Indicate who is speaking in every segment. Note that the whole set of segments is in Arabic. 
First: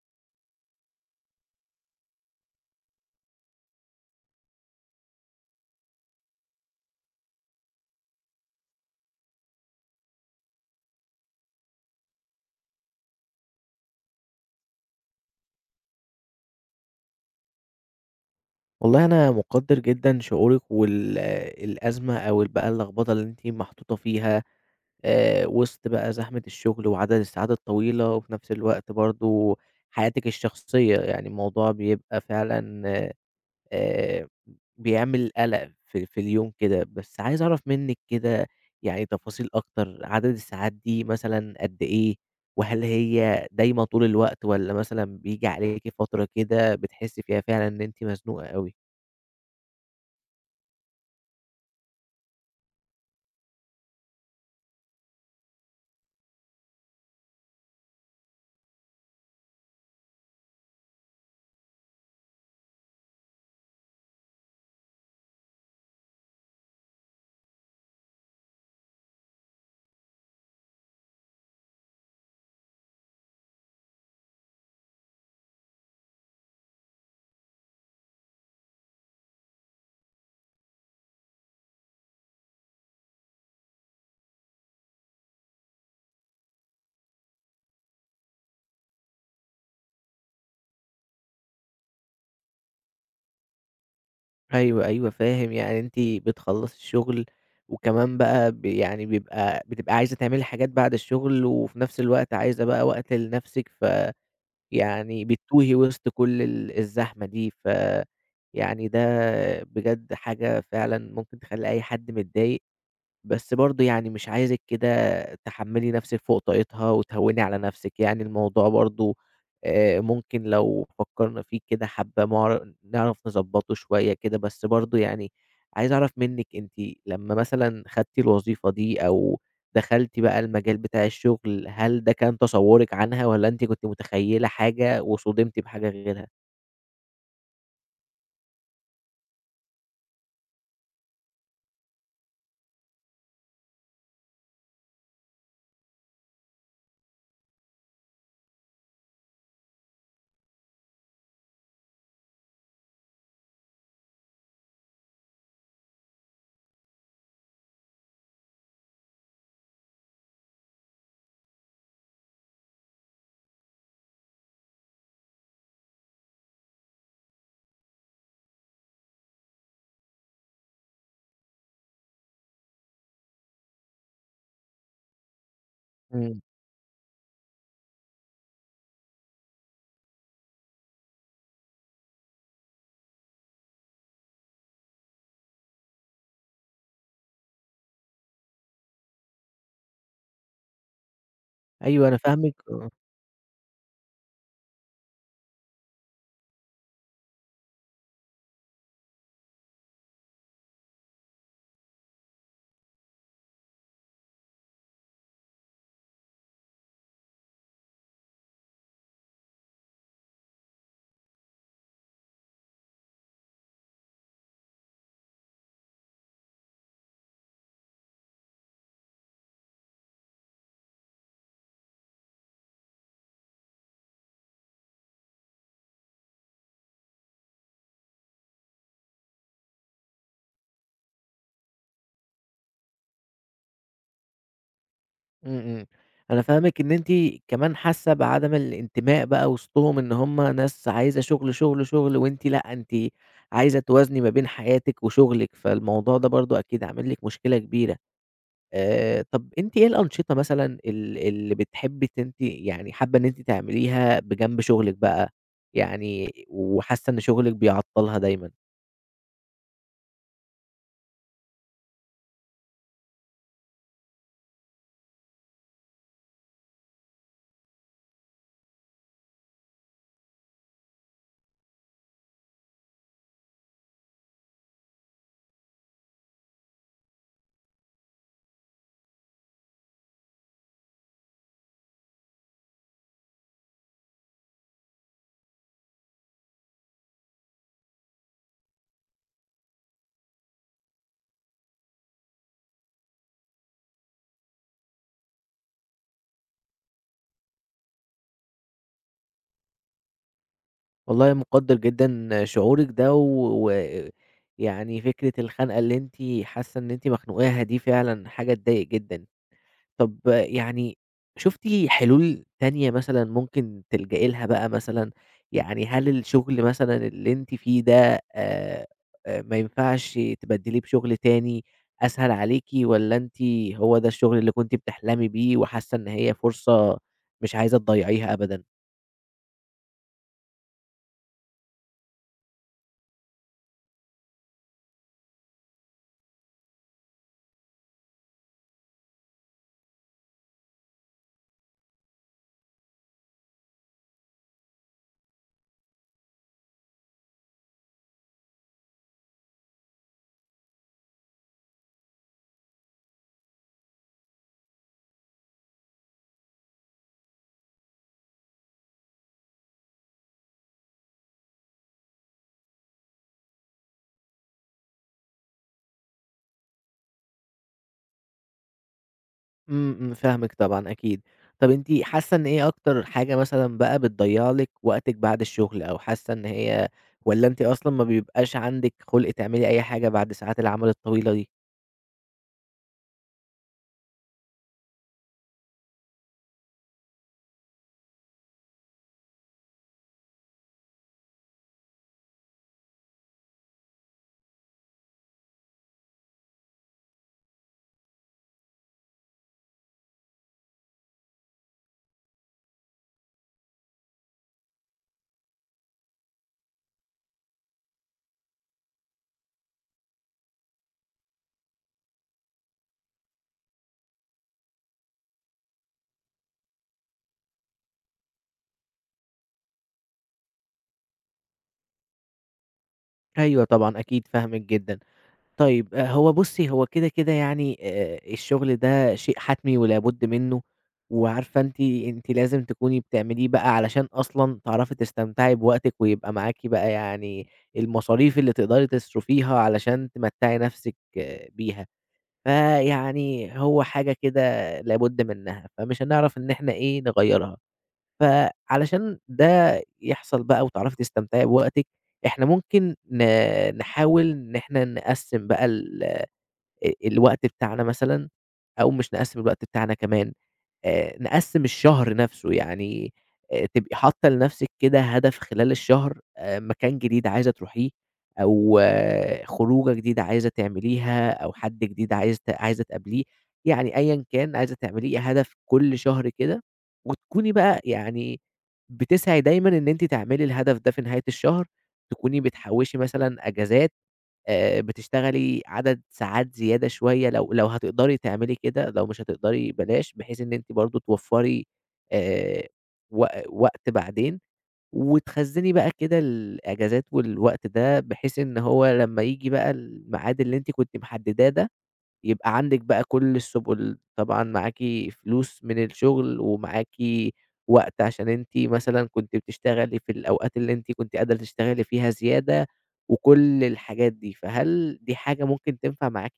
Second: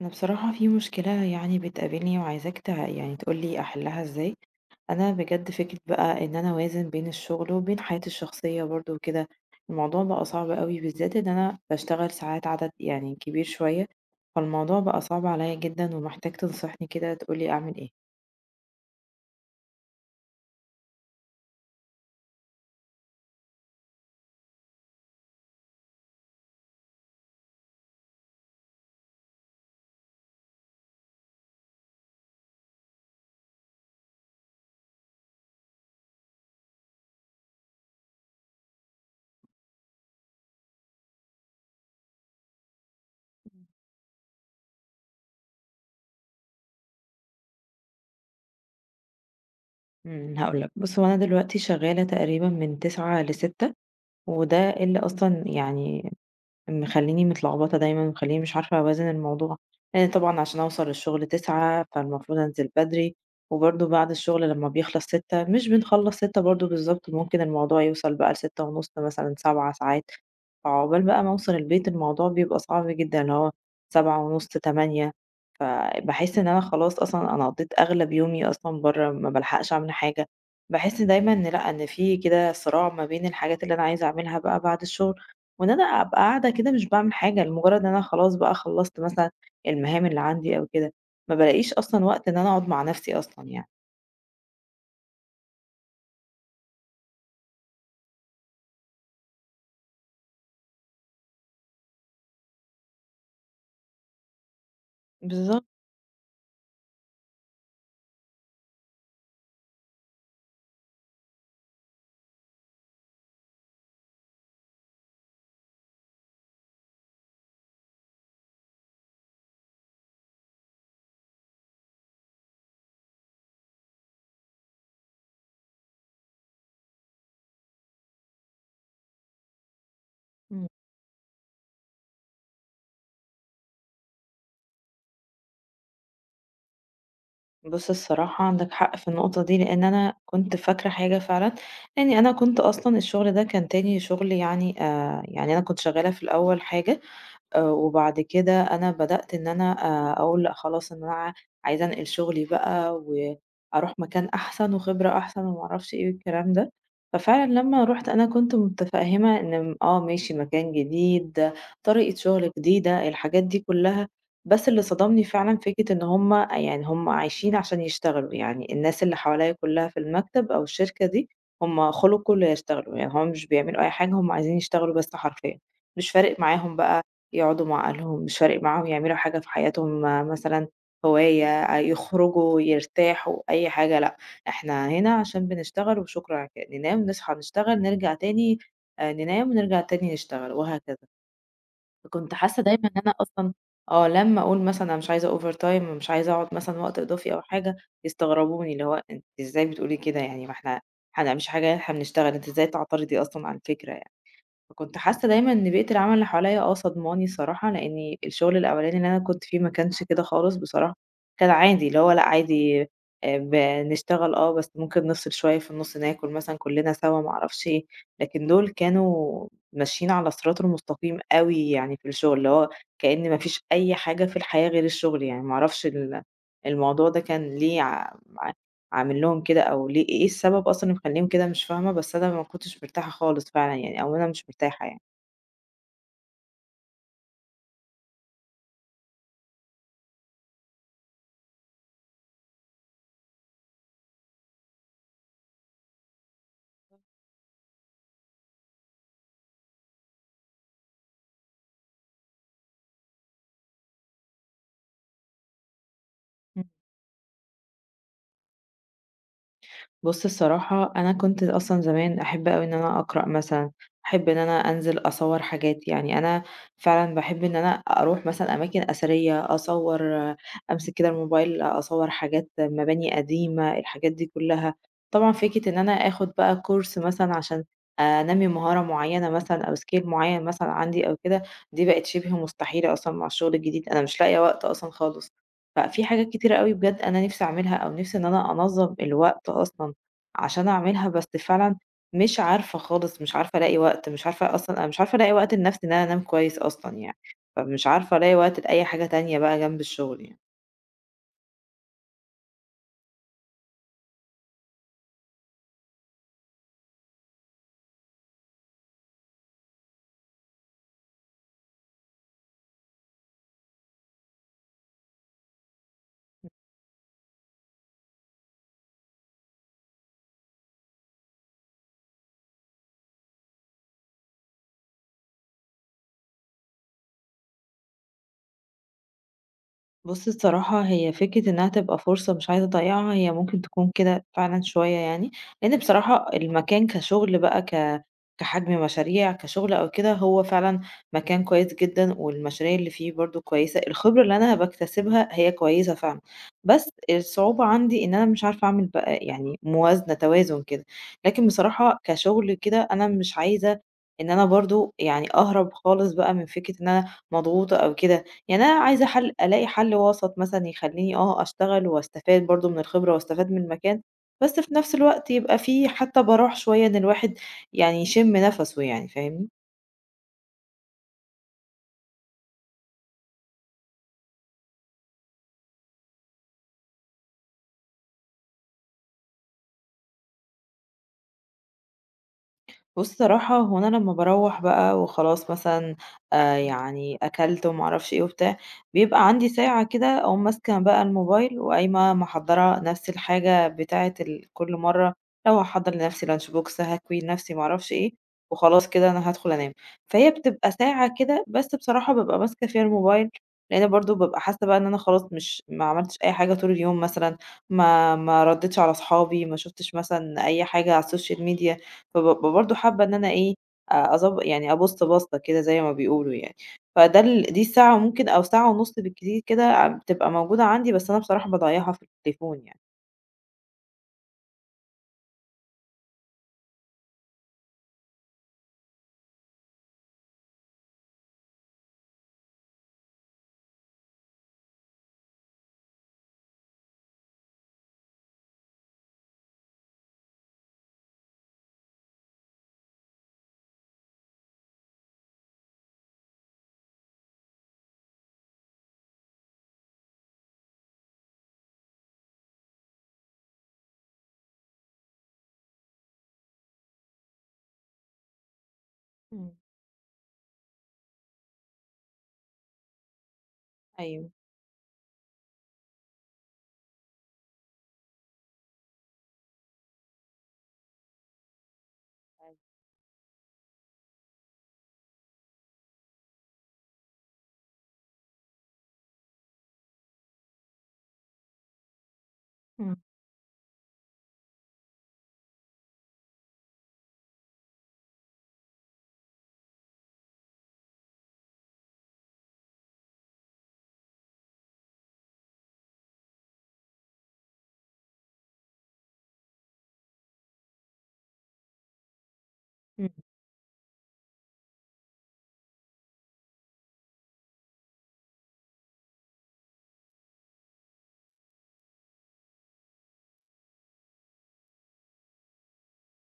Speaker 1: أنا بصراحة في مشكلة، يعني بتقابلني وعايزاك يعني تقولي أحلها إزاي. أنا بجد فكرة بقى إن أنا أوازن بين الشغل وبين حياتي الشخصية برضو وكده. الموضوع بقى صعب قوي، بالذات إن أنا بشتغل ساعات عدد يعني كبير شوية. فالموضوع بقى صعب عليا جدا ومحتاج تنصحني كده تقولي أعمل إيه.
Speaker 2: والله أنا مقدّر جدًا شعورِك الأزمة أو ال بقى اللخبطة اللي أنتِ محطوطة فيها، وسط بقى زحمة الشغل وعدد الساعات الطويلة، وفي نفس الوقت برضه حياتِك الشخصية، يعني الموضوع بيبقى فعلًا آآ، بيعمل قلق في اليوم كده. بس عايز أعرف منِّك كده يعني تفاصيل أكتر، عدد الساعات دي مثلًا قد إيه؟ وهل هي دايمة طول الوقت والّا مثلًا بييجي عليكِ فترة كده بتحسّي فيها فعلًا إن أنتِ مزنوقة أوي؟
Speaker 1: هقولك بص، هو أنا دلوقتي شغالة تقريبا من تسعة لستة، وده اللي أصلا يعني مخلّيني متلخبطة دايمًا، مخلّيني مش عارفة أوازن الموضوع، لإن طبعًا عشان أوصل للشغل 09:00 فالمفروض أنزل بدري، وبرضه بعد الشغل لمّا بيخلص 18:00 مش بنخلّص 18:00 برضه بالضبط، ممكن الموضوع يوصل بقى ل18:30 مثلًا 19:00 ساعات، فعقبال بقى ما أوصل البيت الموضوع بيبقى صعب جدًا، اللي هو 19:30 20:00. فباحس إن أنا خلاص أصلًا أنا قضيت أغلب يومي أصلًا برّه، ما بالحقش أعمل حاجة، باحس دايمًا إن لأ، إن في كده صراع ما بين الحاجات اللي أنا عايزة أعملها بقى بعد الشغل وإن أنا أبقى قاعدة كده مش باعمل حاجة، لمجرد إن أنا خلاص بقى خلّصت مثلًا المهام اللي عندي أو كده، ما بالاقيش أصلًا وقت إن أنا أقعد مع نفسي أصلًا يعني.
Speaker 2: أيوه، أيوه فاهم. يعني أنتِ بتخلّصي الشغل وكمان بقى ب يعني بيبقى بتبقى عايزة تعملي حاجات بعد الشغل، وفي نفس الوقت عايزة بقى وقت لنفسِك، فيعني
Speaker 1: بالضبط.
Speaker 2: بتتوهي وسط كل الزحمة دي، يعني ده بجد حاجة فعلًا ممكن تخلّي أي حد متضايق. بس برضه يعني مش عايزِك كده تحمّلي نفسِك فوق طاقتها، وتهوّني على نفسِك. يعني الموضوع برضه ممكن لو فكّرنا فيه كده حبّة مع نعرف نضبّطه شوية كده. بس برضه يعني عايز أعرف منِّك أنتِ لمّا مثلًا خدتِ الوظيفة دي أو دخلتِ بقى
Speaker 1: إمم.
Speaker 2: المجال بتاع الشغل، هل ده كان تصوُّرِك عنها والّا أنتِ كنتِ متخيّلة حاجة وصُدمتِ بحاجة غيرها؟
Speaker 1: بُص، الصراحة عندك حق في النقطة دي، لإن أنا كنت فاكرة حاجة فعلًا، لإني أنا كنت أصلًا الشغل ده كان تاني شغل، يعني يعني أنا كنت شغّالة في الأول حاجة، وبعد كده أنا بدأت إن أنا أقول لأ خلاص إن أنا عايزة أنقل شغلي بقى وأروح مكان أحسن وخبرة أحسن وما أعرفش إيه والكلام ده. ففعلًا لمّا رُحت أنا كنت متفهمة إن آه ماشي، مكان جديد، طريقة شغل جديدة، الحاجات دي كلها، بس اللي صدمني فعلًا فكرة إن هُم يعني هُم عايشين عشان يشتغلوا، يعني الناس اللي حواليّا كلها في المكتب أو الشركة دي هُم خُلقوا ليشتغلوا، يعني هُم مش بيعملوا أي حاجة، هُم عايزين يشتغلوا بس حرفيًا. مش
Speaker 2: إمم.
Speaker 1: فارق معاهم بقى يقعدوا مع أهلهم، مش فارق معاهم يعملوا حاجة في حياتهم، آه، مثلًا هواية، آه، يخرجوا، يرتاحوا، أي حاجة لأ، إحنا هنا عشان بنشتغل وشكرًا على كده، ننام، نصحى، نشتغل، نرجع تاني، ننام، نرجع تاني نشتغل، وهكذا.
Speaker 2: أيوه أنا
Speaker 1: فكنت
Speaker 2: فاهمِك،
Speaker 1: حاسة دايمًا
Speaker 2: آه.
Speaker 1: إن أنا أصلًا آه، لمّا أقول مثلًا أنا مش عايزة overtime، مش عايزة أقعد مثلًا وقت إضافي أو حاجة، يستغربوني، اللي هو أنتِ إزاي بتقولي كده، يعني ما إحنا ما بنعملش حاجة، إحنا بنشتغل، أنتِ إزاي تعترضي أصلًا على الفكرة يعني؟ فكنت حاسة دايمًا إن بيئة العمل اللي حواليّا آه صدماني الصراحة، لإني الشغل الأولاني اللي أنا كنت فيه ما كانش كده خالص بصراحة، كان عادي، اللي هو لأ عادي بنشتغل آه، بس ممكن نفصل شوية في النُص ناكل مثلًا كلنا سوا ما أعرفش إيه، لكن دول كانوا ماشيين على الصراط المستقيم أوي يعني في الشغل، اللي هو كأن ما فيش أي حاجة في الحياة غير الشغل يعني. ما أعرفش الموضوع ده كان ليه أعمل لهم كده أو ليه، إيه السبب أصلًا اللي مخلّيهم كده، مش فاهمة، بس أنا ما كنتش مرتاحة خالص فعلًا يعني، أو أنا مش مرتاحة يعني.
Speaker 2: إمم، إمم. أنا فاهمِك إن أنتِ كمان حاسة بعدم الانتماء بقى وسطهم، إن هم ناس عايزة شغل، شغل، شغل، وأنتِ لأ، أنتِ عايزة توازني ما بين حياتِك وشغلِك، فالموضوع ده برضه أكيد عامل لِك مشكلة كبيرة. طب أنتِ إيه الأنشطة مثلًا ال اللي بتحبي ت أنتِ يعني حابة إن أنتِ تعمليها بجنب شغلِك بقى، يعني وحاسة إن شغلِك بيعطلها دايمًا؟
Speaker 1: بُص، الصراحة أنا كنت أصلًا زمان أحب أوي إن أنا أقرأ مثلًا، أحب إن أنا أنزل أصوّر حاجات، يعني أنا فعلًا باحب إن أنا أروح مثلًا أماكن أثرية، أصوّر، آه، أمسك كده الموبايل أصوّر حاجات مباني قديمة، الحاجات دي كلّها. طبعًا فكرة إن أنا آخُد بقى course مثلًا عشان أنمّي مهارة معيّنة مثلًا أو skill معيّن مثلًا عندي أو كده، دي بقت شِبه مستحيلة أصلًا مع الشغل الجديد، أنا مش لاقية وقت أصلًا خالص. ففي حاجات كتيرة أوي بجد أنا نِفْسي أعملها، أو نِفْسي إن أنا أنظّم الوقت أصلًا عشان أعملها، بس فعلًا مش عارفة خالص، مش عارفة ألاقي وقت، مش عارفة أصلًا، أنا مش عارفة ألاقي وقت لنفسي إن أنا أنام كويس أصلًا يعني، فمش عارفة ألاقي وقت لأي حاجة تانية بقى جنب الشغل يعني.
Speaker 2: والله مقدّر جدًا شعورِك ده، ويعني فكرة الخنقة اللي أنتِ حاسة إن أنتِ مخنوقاها دي فعلًا حاجة تضايق جدًا. طب يعني شُفتِ حلول تانية مثلًا ممكن تلجئي لها بقى مثلًا؟ يعني هل الشغل مثلًا اللي أنتِ فيه ده ما ينفعش تبدّليه بشغل تاني أسهل عليكِ، والّا هو ده الشغل اللي كنتِ بتحلمي بيه وحاسة إن هي فرصة مش عايزة تضيّعيها أبدًا؟
Speaker 1: بُص، الصراحة هي فكرة إنها تبقى فرصة مش عايزة أضيّعها، هي ممكن تكون كده فعلًا شوية يعني، لإن بصراحة المكان كشغل بقى، كحجم مشاريع، كشغل أو كده، هو فعلًا مكان كويس جدًا، والمشاريع اللي فيه برضه كويسة، الخبرة اللي أنا باكتسبها هي كويسة فعلًا، بس الصعوبة عندي إن أنا مش عارفة أعمل بقى يعني موازنة، توازن كده، لكن بصراحة كشغل كده أنا مش عايزة إن أنا برضه يعني أهرب خالص بقى من فكرة إن أنا مضغوطة أو كده. يعني أنا عايزة حل، ألاقي حل وسط مثلًا يخلّيني آه أشتغل واستفاد برضه من الخبرة واستفاد من المكان، بس في نفس الوقت يبقى في حتى براح شوية إن الواحد يعني يشم نَفَسه يعني، فاهمني؟
Speaker 2: إمم، إمم، فاهمِك طبعًا أكيد. طَب أنتِ حاسة إن إيه أكتر حاجة مثلًا بقى بتضيّع لِك وقتِك بعد الشغل، أو حاسة إن هي والّا أنتِ أصلًا ما بيبقاش عندِك خُلْق تعملي أي حاجة بعد ساعات العمل الطويلة دي؟
Speaker 1: بُص، صراحة هو أنا لمّا باروّح بقى وخلاص مثلًا، يعني أكلت وما أعرفش إيه وبتاع، بيبقى عندي ساعة كده أقوم ماسكة بقى الموبايل وقايمة محضّرة نَفْس الحاجة بتاعة كل مرّة، لو هاحضّر لنَفْسي lunch box، هاكوي لنَفْسي، ما أعرفش إيه، وخلاص كده أنا هادخل أنام. فهي بتبقى ساعة كده بس، بصراحة بابقى ماسكة فيها الموبايل، لإن برضه بابقى حاسة بقى إن أنا خلاص مش ما عملتش أي حاجة طول اليوم مثلًا، ما ردّيتش على صحابي، ما شُفتش مثلًا أي حاجة على السوشيال media، فب برضه حابة إن أنا إيه، أ أضب يعني أبُص بَصّة كده زي ما بيقولوا يعني. فده دي الساعة، ممكن أو ساعة ونُص بالكتير كده، ع- بتبقى موجودة عندي، بس أنا بصراحة باضيّعها في التليفون يعني.
Speaker 2: أيوه طبعًا، أكيد فاهمِك جدًا. طيب، هو بُصّي، هو كده، كده يعني، الشغل ده شيء حتمي ولا بُد منه، وعارفة أنتِ لازم تكوني بتعمليه بقى علشان أصلًا تعرفي تستمتعي بوقتِك، ويبقى معاكِ بقى يعني المصاريف اللي تقدري تصرفيها علشان تمتّعي نفسِك آه، بيها. فيعني هو حاجة كده لابد منها، فمش هنعرف إن إحنا إيه نغيّرها. فعلشان ده يحصل بقى وتعرفي تستمتعي بوقتِك، إحنا ممكن نحاول إن إحنا نقسّم بقى ال الوقت بتاعنا مثلًا، أو مش نقسّم
Speaker 1: إمم.
Speaker 2: الوقت بتاعنا كمان، نقسّم الشهر نَفْسه. يعني تبقي حاطّة
Speaker 1: أيوه.
Speaker 2: لنَفْسِك كده هدف خلال الشهر، مكان جديد عايزة تروحيه أو آه، خروجة جديدة عايزة تعمليها أو حد جديد
Speaker 1: أيوه.
Speaker 2: عايزة تقابليه. يعني أيًا كان عايزة تعمليه هدف كل شهر كده، وتكوني بقى يعني بتسعي دايمًا إن أنتِ تعملي الهدف ده في نهاية الشهر. تكوني
Speaker 1: إمم.
Speaker 2: بتحوّشي مثلًا أجازات، بتشتغلي عدد ساعات زيادة شوية لو هتقدري تعملي كده، لو مش هتقدري بلاش، بحيث إن أنتِ برضه توفّري آآ وقت بعدين، وتخزّني بقى كده الأجازات والوقت ده، بحيث إن هو لمّا ييجي بقى الميعاد اللي أنتِ كنتِ محدداه ده يبقى عندِك بقى كل السبل. طبعًا معاكِ فلوس من الشغل، ومعاكِ وقت عشان أنتِ مثلًا كنتِ بتشتغلي في الأوقات اللي أنتِ كنتِ قادرة تشتغلي فيها زيادة، وكل الحاجات دي. فهل دي حاجة ممكن تنفع معاكِ؟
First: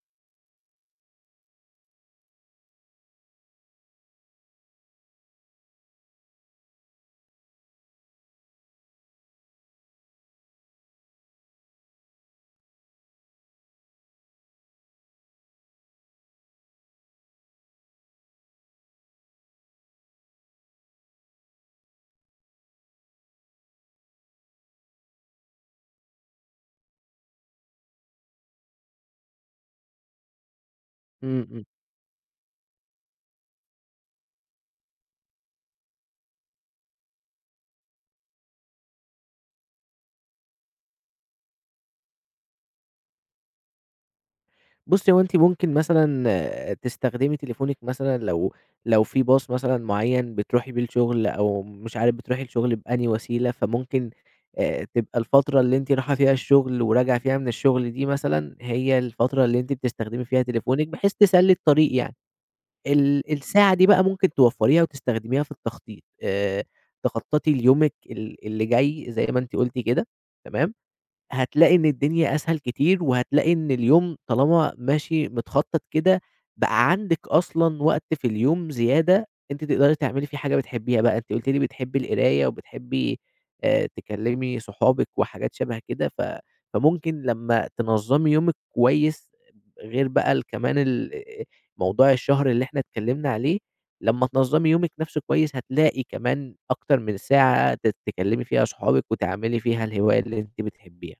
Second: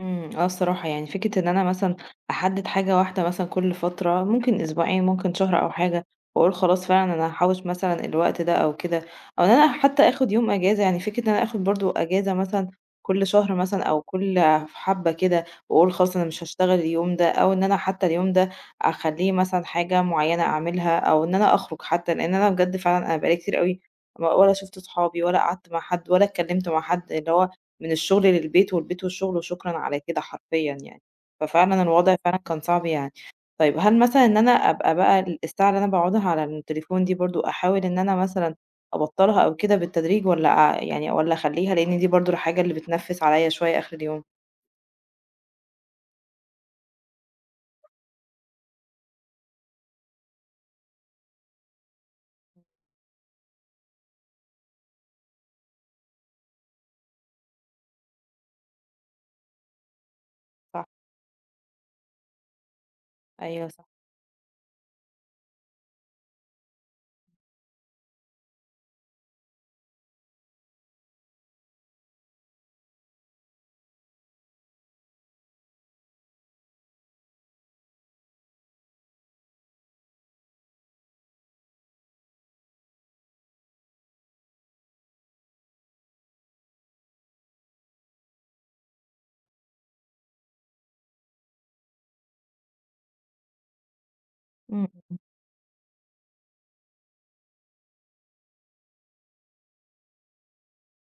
Speaker 1: إمم، آه الصراحة، يعني فكرة إن أنا مثلًا أحدد حاجة واحدة مثلًا كل فترة، ممكن أسبوعين، ممكن شهر أو حاجة، وأقول خلاص فعلًا أنا هاحوّش مثلًا الوقت ده أو كده، أو إن أنا حتى آخد يوم إجازة، يعني فكرة إن أنا آخد برضه إجازة مثلًا كل شهر مثلًا أو كل حبّة كده، وأقول خلاص أنا مش هاشتغل اليوم ده، أو إن أنا حتى اليوم ده أخلّيه مثلًا حاجة معيّنة أعملها، أو إن أنا أخرج حتى، لإن أنا بجد فعلًا أنا بقى لي كتير أوي ما ولا شُفت صحابي، ولا قعدت مع حد، ولا اتكلمت مع حد، اللي هو من الشغل للبيت والبيت والشغل وشكرًا على كده حرفيًا يعني.
Speaker 2: إمم، إمم.
Speaker 1: ففعلًا الوضع فعلًا كان صعب يعني. طيب، هل مثلًا إن أنا أبقى بقى الساعة اللي أنا باقعدها على التليفون دي برضه أحاول إن أنا مثلًا أبطّلها أو كده بالتدريج، والّا يعني والّا أخلّيها، لإن دي برضه الحاجة اللي بتنفِّس عليّا شوية آخر اليوم؟
Speaker 2: بُصّي، هو أنتِ ممكن مثلًا آه، تستخدمي تليفونِك مثلًا لو في باص مثلًا معيّن بتروحي بيه الشغل، أو مش عارف بتروحي الشغل بأنهي وسيلة. فممكن تبقى الفترة اللي أنتِ رايحة فيها الشغل وراجعة فيها من الشغل دي مثلًا، هي الفترة اللي أنتِ بتستخدمي فيها
Speaker 1: صح.
Speaker 2: تليفونِك بحيث تسلّي الطريق يعني. ال
Speaker 1: أيوه
Speaker 2: الساعة دي
Speaker 1: صح.
Speaker 2: بقى ممكن توفّريها وتستخدميها في التخطيط، تخطّطي ليومِك اللي جاي زي ما أنتِ قُلتِ كده، تمام؟ هتلاقي إن الدنيا أسهل كتير، وهتلاقي إن اليوم طالما ماشي متخطّط كده، بقى عندِك أصلًا وقت في اليوم زيادة أنتِ تقدري تعملي فيه حاجة بتحبيها بقى. أنتِ قُلتِ لي بتحبي القراية وبتحبي تكلّمي صحابِك وحاجات شَبه كده. فممكن لمّا تنظّمي يومِك كويس غير بقى ال كمان ال موضوع الشهر اللي إحنا اتكلّمنا عليه، لمّا تنظّمي يومِك
Speaker 1: إمم.
Speaker 2: نَفْسه كويس هتلاقي كمان أكتر من ساعة تكلّمي فيها صحابِك وتعملي فيها الهواية اللي أنتِ بتحبيها.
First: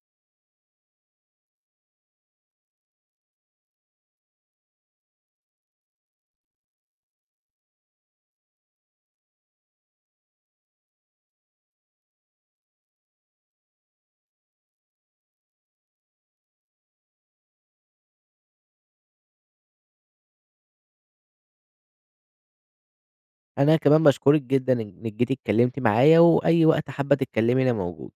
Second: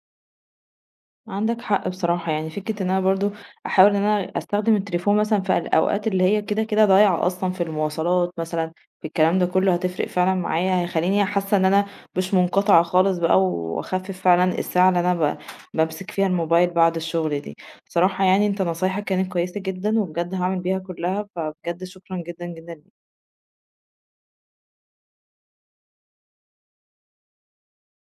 Speaker 1: عندك حق بصراحة، يعني فكرة إن أنا برضو أحاول إن أنا أستخدم التليفون مثلا في الأوقات اللي هي كده كده ضايعة أصلا في المواصلات مثلا، في الكلام ده كله هتفرق فعلا معايا، هيخليني حاسة إن أنا مش منقطعة خالص بقى، وأخفف فعلا الساعة اللي أنا بمسك فيها الموبايل بعد الشغل دي. بصراحة يعني أنت نصايحك كانت كويسة جدا، وبجد هعمل بيها كلها، فبجد شكرا جدا جدا.
Speaker 2: أنا كمان باشكرِك جدًا إنِّك جيتِ اتكلمتِ معايا، وأي وقت حابة تتكلمي أنا موجود.